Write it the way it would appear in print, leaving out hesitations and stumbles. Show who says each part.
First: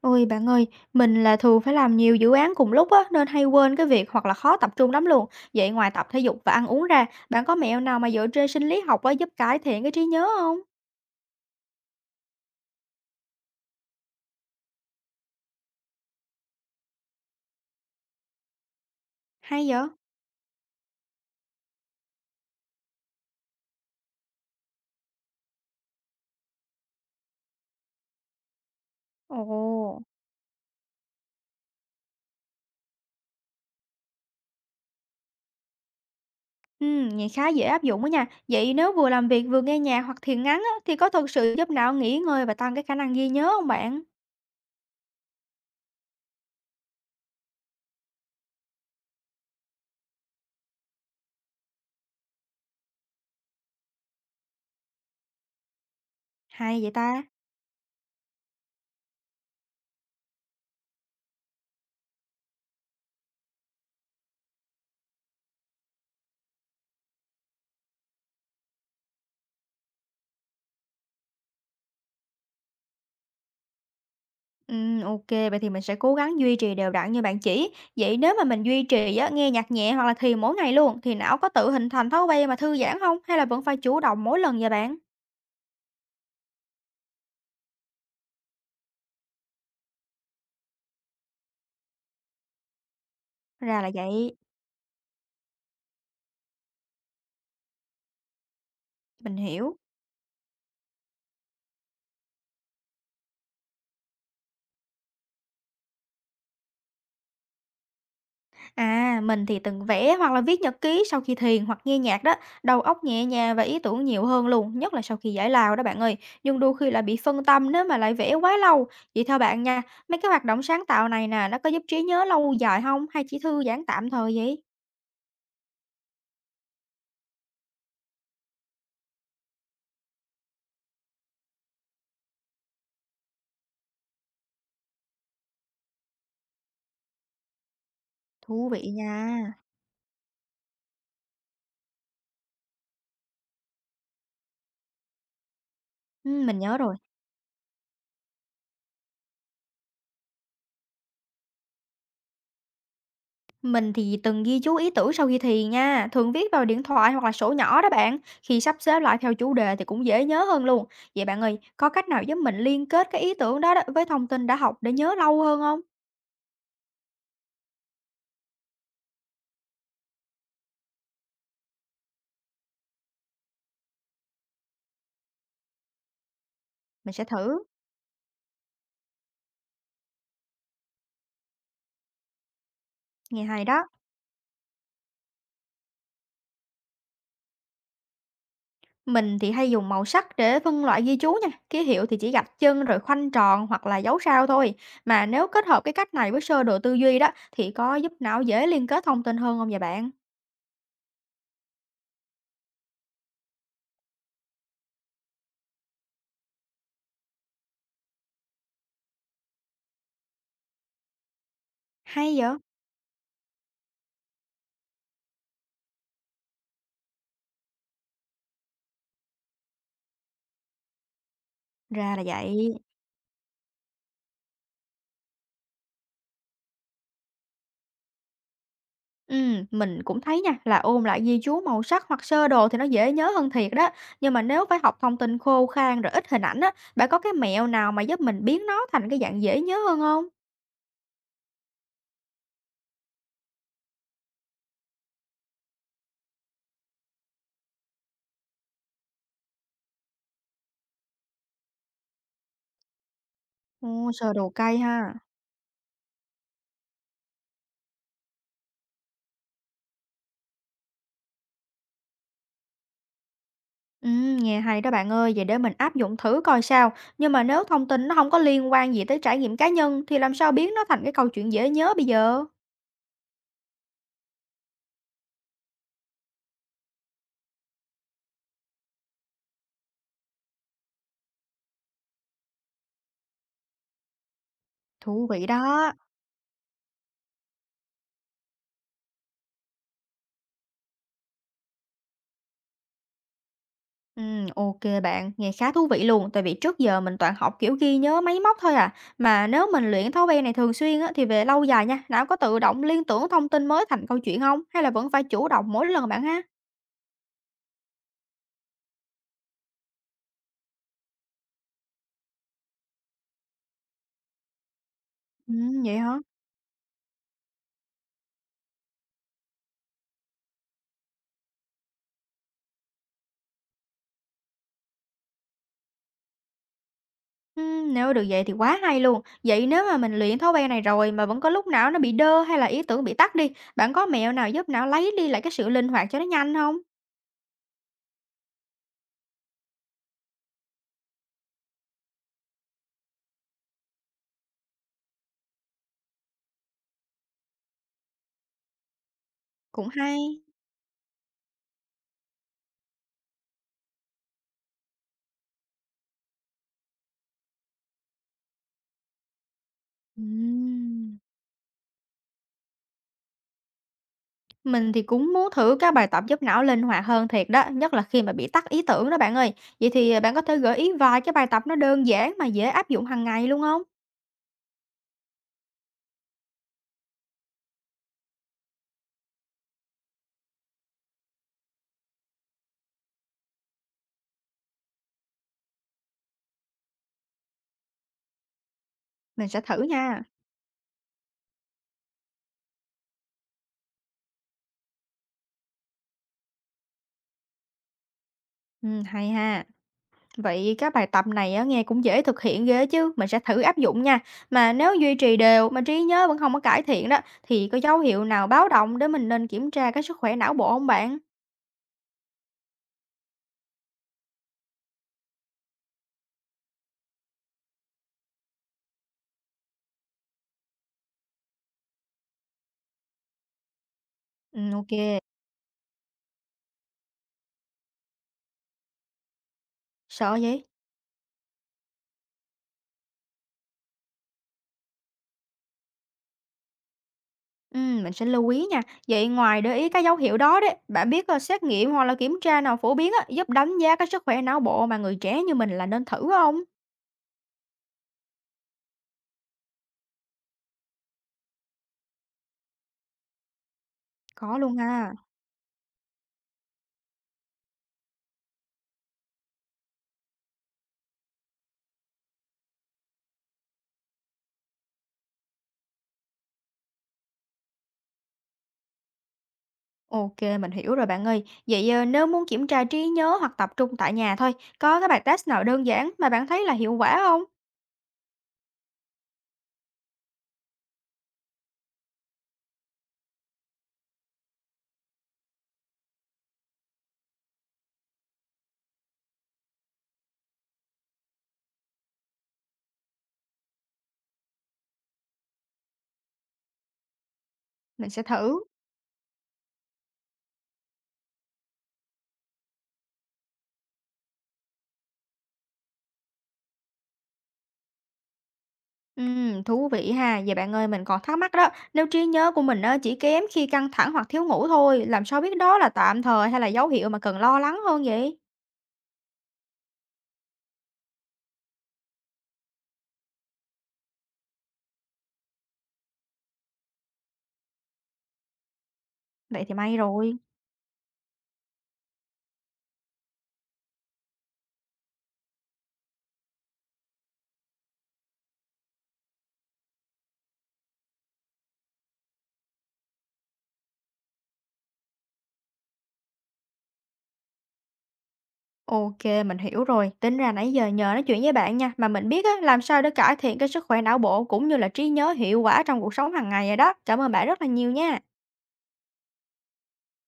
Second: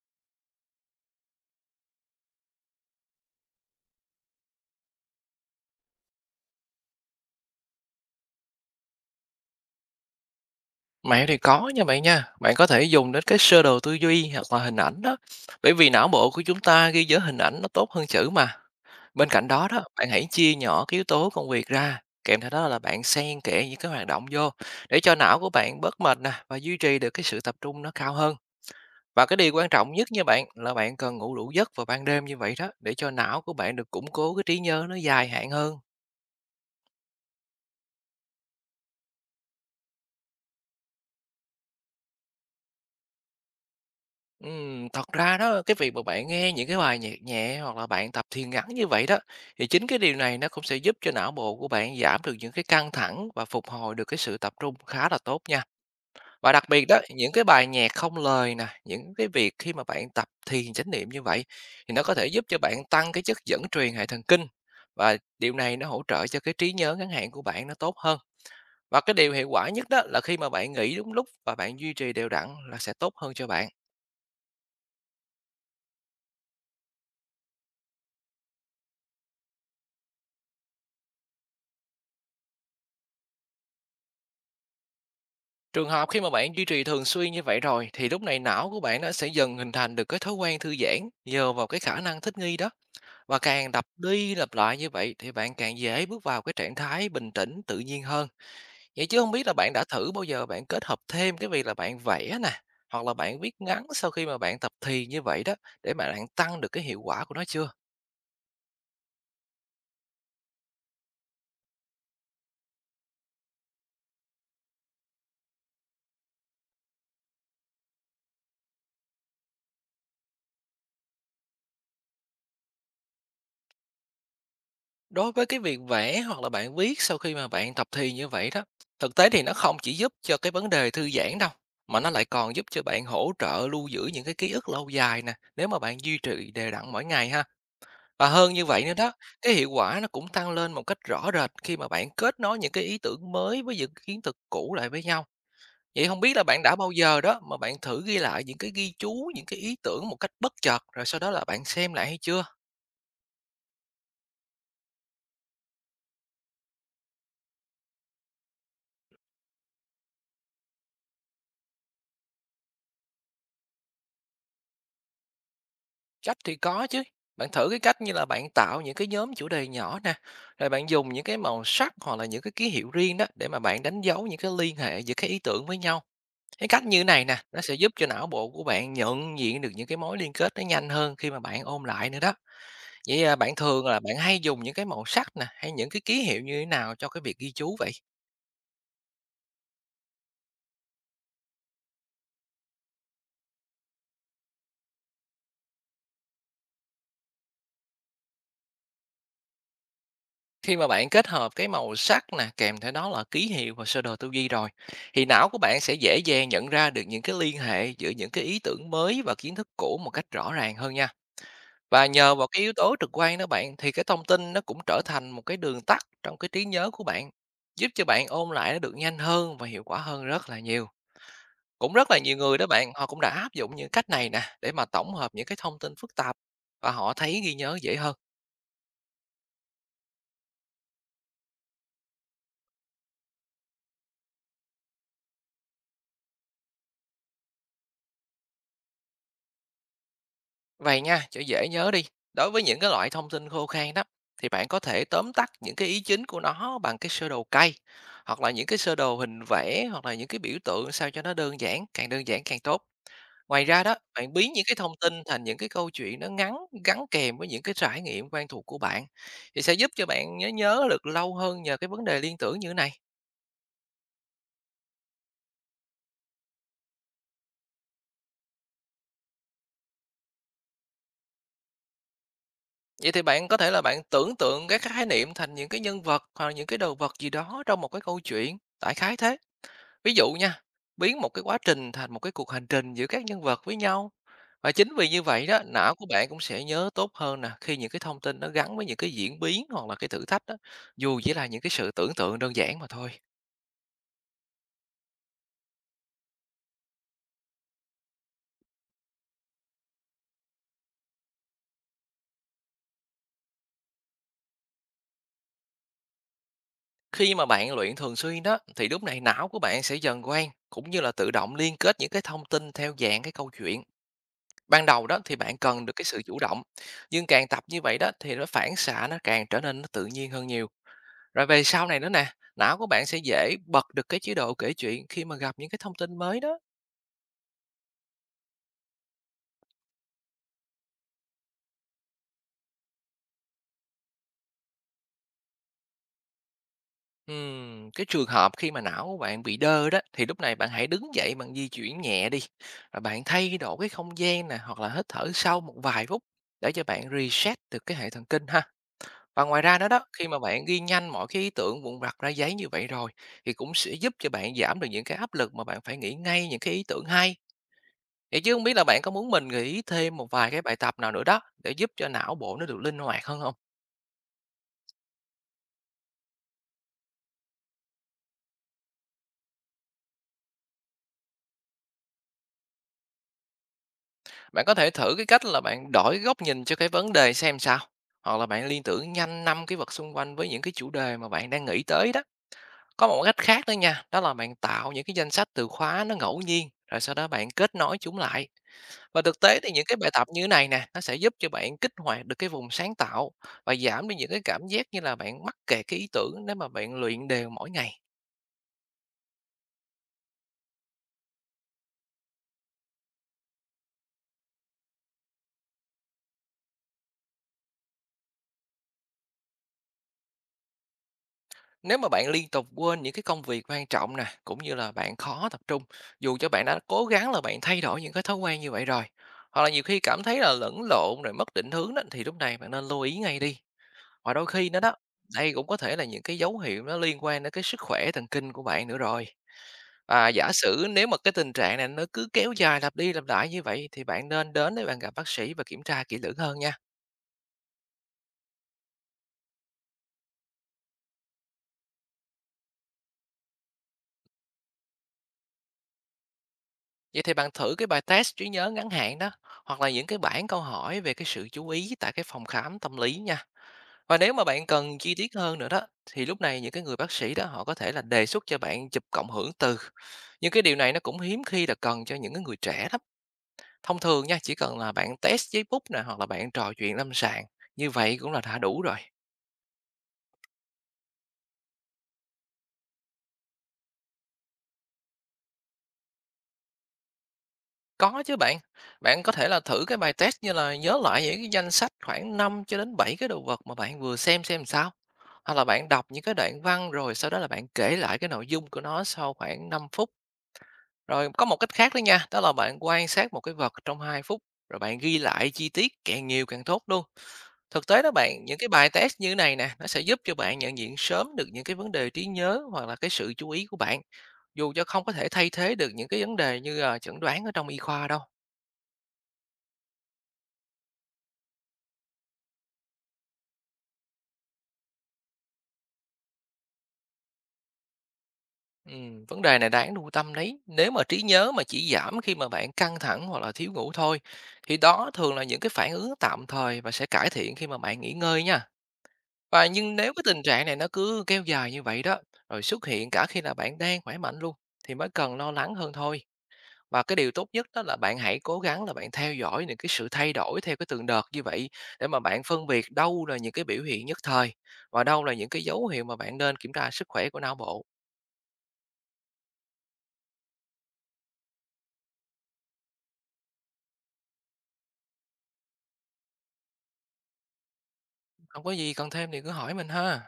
Speaker 1: Ôi bạn ơi, mình là thường phải làm nhiều dự án cùng lúc á, nên hay quên cái việc hoặc là khó tập trung lắm luôn. Vậy ngoài tập thể dục và ăn uống ra, bạn có mẹo nào mà dựa trên sinh lý học á, giúp cải thiện cái trí nhớ không?
Speaker 2: Mẹo thì có nha, bạn có thể dùng đến cái sơ đồ tư duy hoặc là hình ảnh đó, bởi vì não bộ của chúng ta ghi nhớ hình ảnh nó tốt hơn chữ mà. Bên cạnh
Speaker 1: Hay
Speaker 2: đó đó,
Speaker 1: vậy?
Speaker 2: bạn hãy chia nhỏ cái yếu tố công việc ra, kèm theo đó là bạn xen kẽ những cái hoạt động vô để cho não của bạn bớt mệt nè và duy trì được cái sự tập trung nó cao hơn. Và cái
Speaker 1: Ồ.
Speaker 2: điều quan trọng nhất nha bạn là bạn cần ngủ đủ giấc vào ban đêm như vậy đó để cho não của bạn được củng cố cái trí nhớ nó dài hạn hơn.
Speaker 1: Ừ, nghe khá dễ áp dụng đó nha. Vậy nếu vừa làm việc vừa nghe nhạc hoặc thiền ngắn á, thì có thực sự giúp não nghỉ ngơi và tăng cái khả năng ghi nhớ không bạn?
Speaker 2: Thật ra đó, cái việc mà bạn nghe những cái bài nhạc nhẹ hoặc là bạn tập thiền ngắn như vậy đó, thì chính cái điều này nó cũng sẽ giúp cho não bộ của bạn giảm được những cái căng thẳng và phục hồi được cái sự tập trung khá là tốt nha. Và đặc
Speaker 1: Hay
Speaker 2: biệt
Speaker 1: vậy
Speaker 2: đó,
Speaker 1: ta?
Speaker 2: những cái bài nhạc không lời nè, những cái việc khi mà bạn tập thiền chánh niệm như vậy thì nó có thể giúp cho bạn tăng cái chất dẫn truyền hệ thần kinh, và điều này nó hỗ trợ cho cái trí nhớ ngắn hạn của bạn nó tốt hơn. Và cái điều hiệu quả nhất đó là khi mà bạn nghỉ đúng lúc và bạn duy trì đều đặn là sẽ tốt hơn cho bạn.
Speaker 1: OK, vậy thì mình sẽ cố gắng duy trì đều đặn như bạn chỉ. Vậy nếu mà mình duy trì á, nghe nhạc nhẹ hoặc là thiền mỗi ngày luôn thì não có tự hình thành thói quen mà thư giãn không? Hay là vẫn phải chủ động mỗi lần vậy bạn?
Speaker 2: Trường hợp khi mà bạn duy trì thường xuyên như vậy rồi thì lúc này não của bạn nó sẽ dần hình thành được cái thói quen thư giãn nhờ vào cái khả năng thích nghi đó, và càng
Speaker 1: Ra
Speaker 2: lặp
Speaker 1: là
Speaker 2: đi
Speaker 1: vậy,
Speaker 2: lặp lại như vậy thì bạn càng dễ bước vào cái trạng thái bình tĩnh tự nhiên hơn. Vậy chứ không
Speaker 1: mình
Speaker 2: biết là bạn
Speaker 1: hiểu.
Speaker 2: đã thử bao giờ bạn kết hợp thêm cái việc là bạn vẽ nè, hoặc là bạn viết ngắn sau khi mà bạn tập thì như vậy đó, để mà bạn tăng được cái hiệu quả của nó chưa?
Speaker 1: À, mình thì từng vẽ hoặc là viết nhật ký sau khi thiền hoặc nghe nhạc đó, đầu óc nhẹ nhàng và ý tưởng nhiều hơn luôn, nhất là sau khi giải lao đó bạn ơi. Nhưng đôi khi lại bị phân tâm nếu mà lại vẽ quá lâu. Vậy theo bạn nha, mấy cái hoạt động sáng tạo này nè, nó có giúp trí nhớ lâu dài không hay chỉ thư giãn tạm thời vậy?
Speaker 2: Đối với cái việc vẽ hoặc là bạn viết sau khi mà bạn tập thì như vậy đó, thực tế thì nó không chỉ giúp cho cái vấn đề thư giãn đâu, mà nó lại còn giúp cho bạn hỗ trợ lưu giữ những cái ký ức lâu dài nè, nếu mà bạn duy trì đều đặn mỗi ngày ha. Và hơn như
Speaker 1: Thú
Speaker 2: vậy
Speaker 1: vị
Speaker 2: nữa đó,
Speaker 1: nha.
Speaker 2: cái hiệu quả nó cũng tăng lên một cách rõ rệt khi mà bạn kết nối những cái ý tưởng mới với những kiến thức cũ lại với nhau. Vậy không biết là
Speaker 1: Mình
Speaker 2: bạn đã
Speaker 1: nhớ
Speaker 2: bao
Speaker 1: rồi.
Speaker 2: giờ đó mà bạn thử ghi lại những cái ghi chú, những cái ý tưởng một cách bất chợt rồi sau đó là bạn xem lại hay chưa?
Speaker 1: Mình thì từng ghi chú ý tưởng sau khi thì nha, thường viết vào điện thoại hoặc là sổ nhỏ đó bạn. Khi sắp xếp lại theo chủ đề thì cũng dễ nhớ hơn luôn. Vậy bạn ơi, có cách nào giúp mình liên kết cái ý tưởng đó đó với thông tin đã học để nhớ lâu hơn không?
Speaker 2: Cách thì có chứ. Bạn thử cái cách như là bạn tạo những cái nhóm chủ đề nhỏ nè, rồi bạn dùng những cái màu sắc hoặc là những cái ký hiệu riêng đó để mà bạn đánh dấu những cái liên hệ giữa các ý tưởng với nhau. Cái cách như
Speaker 1: Mình sẽ
Speaker 2: này nè, nó
Speaker 1: thử,
Speaker 2: sẽ giúp cho não bộ của bạn nhận diện được những cái mối liên kết nó nhanh hơn khi mà bạn ôn lại nữa đó. Vậy à,
Speaker 1: nghe
Speaker 2: bạn
Speaker 1: hay
Speaker 2: thường
Speaker 1: đó.
Speaker 2: là bạn hay dùng những cái màu sắc nè, hay những cái ký hiệu như thế nào cho cái việc ghi chú vậy?
Speaker 1: Mình thì hay dùng màu sắc để phân loại ghi chú nha, ký hiệu thì chỉ gạch chân rồi khoanh tròn hoặc là dấu sao thôi. Mà nếu kết hợp cái cách này với sơ đồ tư duy đó thì có giúp não dễ liên kết thông tin hơn không vậy bạn?
Speaker 2: Khi mà bạn kết hợp cái màu sắc nè, kèm theo đó là ký hiệu và sơ đồ tư duy rồi, thì não của bạn sẽ dễ dàng nhận ra được những cái liên hệ giữa những cái ý tưởng mới và kiến thức cũ một cách rõ ràng hơn nha. Và nhờ
Speaker 1: Hay
Speaker 2: vào
Speaker 1: vậy?
Speaker 2: cái yếu tố trực quan đó bạn, thì cái thông tin nó cũng trở thành một cái đường tắt trong cái trí nhớ của bạn, giúp cho bạn ôn lại nó được nhanh hơn và hiệu quả hơn rất là nhiều. Cũng rất
Speaker 1: Ra
Speaker 2: là
Speaker 1: là
Speaker 2: nhiều người đó
Speaker 1: vậy.
Speaker 2: bạn, họ cũng đã áp dụng những cách này nè để mà tổng hợp những cái thông tin phức tạp, và họ thấy ghi nhớ dễ hơn.
Speaker 1: Mình cũng thấy nha, là ôn lại ghi chú màu sắc hoặc sơ đồ thì nó dễ nhớ hơn thiệt đó. Nhưng mà nếu phải học thông tin khô khan rồi ít hình ảnh á, bạn có cái mẹo nào mà giúp mình biến nó thành cái dạng dễ nhớ hơn không?
Speaker 2: Vậy nha, cho dễ nhớ đi. Đối với những cái loại thông tin khô khan đó, thì bạn có thể tóm tắt những cái ý chính của nó bằng cái sơ đồ cây, hoặc là những cái sơ đồ hình vẽ, hoặc là những cái biểu tượng sao cho nó đơn giản càng tốt. Ngoài ra đó,
Speaker 1: Ồ, sơ
Speaker 2: bạn
Speaker 1: đồ
Speaker 2: biến những cái
Speaker 1: cây
Speaker 2: thông
Speaker 1: ha.
Speaker 2: tin thành những cái câu chuyện nó ngắn, gắn kèm với những cái trải nghiệm quen thuộc của bạn, thì sẽ giúp cho bạn nhớ nhớ được lâu hơn nhờ cái vấn đề liên tưởng như thế này.
Speaker 1: Nghe hay đó bạn ơi, vậy để mình áp dụng thử coi sao. Nhưng mà nếu thông tin nó không có liên quan gì tới trải nghiệm cá nhân thì làm sao biến nó thành cái câu chuyện dễ nhớ bây giờ?
Speaker 2: Vậy thì bạn có thể là bạn tưởng tượng các khái niệm thành những cái nhân vật hoặc là những cái đồ vật gì đó trong một cái câu chuyện, đại khái thế. Ví dụ nha, biến một cái quá trình thành một cái cuộc hành trình giữa các nhân vật với nhau. Và chính vì như
Speaker 1: Thú vị
Speaker 2: vậy đó,
Speaker 1: đó.
Speaker 2: não của bạn cũng sẽ nhớ tốt hơn nè, khi những cái thông tin nó gắn với những cái diễn biến hoặc là cái thử thách đó, dù chỉ là những cái sự tưởng tượng đơn giản mà thôi.
Speaker 1: Ô bạn, nghe khá thú vị luôn, tại vì trước giờ mình toàn học, kiểu, ghi nhớ máy móc thôi à. Mà nếu mình luyện thói quen này thường xuyên á, thì về lâu dài nha, não có tự động liên tưởng thông tin mới thành câu chuyện không? Hay là vẫn phải chủ động mỗi lần bạn ha?
Speaker 2: Khi mà bạn luyện thường xuyên đó, thì lúc này não của bạn sẽ dần quen, cũng như là tự động liên kết những cái thông tin theo dạng cái câu chuyện. Ban đầu đó thì bạn cần được
Speaker 1: Vậy
Speaker 2: cái
Speaker 1: hả?
Speaker 2: sự chủ động, nhưng càng tập như vậy đó thì nó phản xạ nó càng trở nên nó tự nhiên hơn nhiều. Rồi về sau này nữa nè, não của bạn sẽ dễ bật được cái chế độ kể chuyện khi mà gặp những cái thông tin mới đó.
Speaker 1: Nếu được vậy thì quá hay luôn. Vậy nếu mà mình luyện thói quen này rồi mà vẫn có lúc não nó bị đơ hay là ý tưởng bị tắc đi, bạn có mẹo nào giúp não lấy đi lại cái sự linh hoạt cho nó nhanh không?
Speaker 2: Cái trường hợp khi mà não của bạn bị đơ đó thì lúc này bạn hãy đứng dậy bằng di chuyển nhẹ đi. Rồi bạn thay đổi cái không gian nè, hoặc là hít thở sâu một vài phút để cho bạn reset được cái hệ thần kinh ha. Và ngoài ra
Speaker 1: Cũng
Speaker 2: đó đó, khi mà
Speaker 1: hay.
Speaker 2: bạn ghi nhanh mọi cái ý tưởng vụn vặt ra giấy như vậy rồi thì cũng sẽ giúp cho bạn giảm được những cái áp lực mà bạn phải nghĩ ngay những cái ý tưởng hay. Vậy chứ không biết là bạn có muốn mình nghĩ thêm một vài cái bài tập nào
Speaker 1: Ừm.
Speaker 2: nữa đó, để giúp cho não bộ nó được linh hoạt hơn không?
Speaker 1: Mình thì cũng muốn thử các bài tập giúp não linh hoạt hơn thiệt đó, nhất là khi mà bị tắc ý tưởng đó bạn ơi. Vậy thì à, bạn có thể gợi ý vài cái bài tập nó đơn giản mà dễ áp dụng hàng ngày luôn không?
Speaker 2: Bạn có thể thử cái cách là bạn đổi góc nhìn cho cái vấn đề xem sao, hoặc là bạn liên tưởng nhanh 5 cái vật xung quanh với những cái chủ đề mà bạn đang nghĩ tới đó. Có một cách khác nữa nha, đó là bạn tạo những cái danh sách từ khóa nó ngẫu nhiên, rồi sau đó bạn kết nối chúng lại. Và thực
Speaker 1: Mình
Speaker 2: tế
Speaker 1: sẽ
Speaker 2: thì
Speaker 1: thử
Speaker 2: những cái bài
Speaker 1: nha.
Speaker 2: tập như thế này nè, nó sẽ giúp cho bạn kích hoạt được cái vùng sáng tạo và giảm đi những cái cảm giác như là bạn mắc kẹt cái ý tưởng nếu mà bạn luyện đều mỗi ngày.
Speaker 1: Ừ, hay ha. Vậy các bài tập này á, nghe cũng dễ thực hiện ghê chứ, mình sẽ thử áp dụng nha. Mà nếu duy trì đều mà trí nhớ vẫn không có cải thiện đó, thì có dấu hiệu nào báo động để mình nên kiểm tra cái sức khỏe não bộ không bạn?
Speaker 2: Nếu mà bạn liên tục quên những cái công việc quan trọng nè, cũng như là bạn khó tập trung, dù cho bạn đã cố gắng là bạn thay đổi những cái thói quen như vậy rồi, hoặc là nhiều khi cảm thấy là lẫn lộn rồi mất định hướng đó, thì lúc này bạn nên lưu ý ngay đi. Và đôi
Speaker 1: Ừ,
Speaker 2: khi nữa
Speaker 1: ok.
Speaker 2: đó, đây cũng có thể là những cái dấu hiệu nó liên quan đến cái sức khỏe thần kinh của bạn nữa rồi. Và
Speaker 1: Sợ
Speaker 2: giả
Speaker 1: vậy?
Speaker 2: sử nếu mà cái tình trạng này nó cứ kéo dài lặp đi lặp lại như vậy, thì bạn nên đến để bạn gặp bác sĩ và kiểm tra kỹ lưỡng hơn nha.
Speaker 1: Mình sẽ lưu ý nha. Vậy ngoài để ý các dấu hiệu đó đấy, bạn biết xét nghiệm hoặc là kiểm tra nào phổ biến á, giúp đánh giá cái sức khỏe não bộ mà người trẻ như mình là nên thử không?
Speaker 2: Vậy thì bạn thử cái bài test trí nhớ ngắn hạn đó, hoặc là những cái bảng câu hỏi về cái sự chú ý tại cái phòng khám tâm lý nha. Và nếu mà
Speaker 1: Có
Speaker 2: bạn
Speaker 1: luôn
Speaker 2: cần
Speaker 1: ha.
Speaker 2: chi tiết hơn nữa đó, thì lúc này những cái người bác sĩ đó họ có thể là đề xuất cho bạn chụp cộng hưởng từ. Nhưng cái điều này nó cũng hiếm khi là cần cho những cái người trẻ lắm. Thông thường nha, chỉ cần là bạn test giấy bút nè, hoặc là bạn trò chuyện lâm sàng, như vậy cũng là đã đủ rồi.
Speaker 1: Ok, mình hiểu rồi bạn ơi. Vậy nếu muốn kiểm tra trí nhớ hoặc tập trung tại nhà thôi, có cái bài test nào đơn giản mà bạn thấy là hiệu quả không?
Speaker 2: Có chứ bạn. Bạn có thể là thử cái bài test như là nhớ lại những cái danh sách khoảng 5 cho đến 7 cái đồ vật mà bạn vừa xem sao. Hoặc là bạn đọc những cái đoạn văn rồi sau đó là bạn kể lại cái nội dung của nó sau khoảng 5 phút. Rồi có một cách khác đó nha, đó là bạn quan sát một cái vật trong 2 phút rồi bạn ghi lại chi tiết càng nhiều càng tốt luôn. Thực tế
Speaker 1: Mình
Speaker 2: đó
Speaker 1: sẽ
Speaker 2: bạn, những
Speaker 1: thử.
Speaker 2: cái bài test như này nè, nó sẽ giúp cho bạn nhận diện sớm được những cái vấn đề trí nhớ hoặc là cái sự chú ý của bạn, dù cho không có thể thay thế được những cái vấn đề như chẩn đoán ở trong y khoa đâu.
Speaker 1: Thú vị ha. Vậy bạn ơi, mình còn thắc mắc đó. Nếu trí nhớ của mình chỉ kém khi căng thẳng hoặc thiếu ngủ thôi, làm sao biết đó là tạm thời hay là dấu hiệu mà cần lo lắng hơn vậy?
Speaker 2: Vấn đề này đáng lưu tâm đấy. Nếu mà trí nhớ mà chỉ giảm khi mà bạn căng thẳng hoặc là thiếu ngủ thôi, thì đó thường là những cái phản ứng tạm thời và sẽ cải thiện khi mà bạn nghỉ ngơi nha.
Speaker 1: Vậy
Speaker 2: Và
Speaker 1: thì may
Speaker 2: nhưng nếu cái
Speaker 1: rồi.
Speaker 2: tình trạng này nó cứ kéo dài như vậy đó, rồi xuất hiện cả khi là bạn đang khỏe mạnh luôn, thì mới cần lo lắng hơn thôi. Và cái điều tốt nhất đó là bạn hãy cố gắng là bạn theo dõi những cái sự thay đổi theo cái từng đợt như vậy, để mà bạn phân biệt đâu là những cái biểu hiện nhất thời và đâu là những cái dấu hiệu mà bạn nên kiểm tra sức khỏe của não bộ.
Speaker 1: OK, mình hiểu rồi. Tính ra nãy giờ nhờ nói chuyện với bạn nha, mà mình biết á, làm sao để cải thiện cái sức khỏe não bộ cũng như là trí nhớ hiệu quả trong cuộc sống hàng ngày rồi đó. Cảm ơn bạn rất là nhiều nha.
Speaker 2: Không có gì, cần thêm thì cứ hỏi mình ha.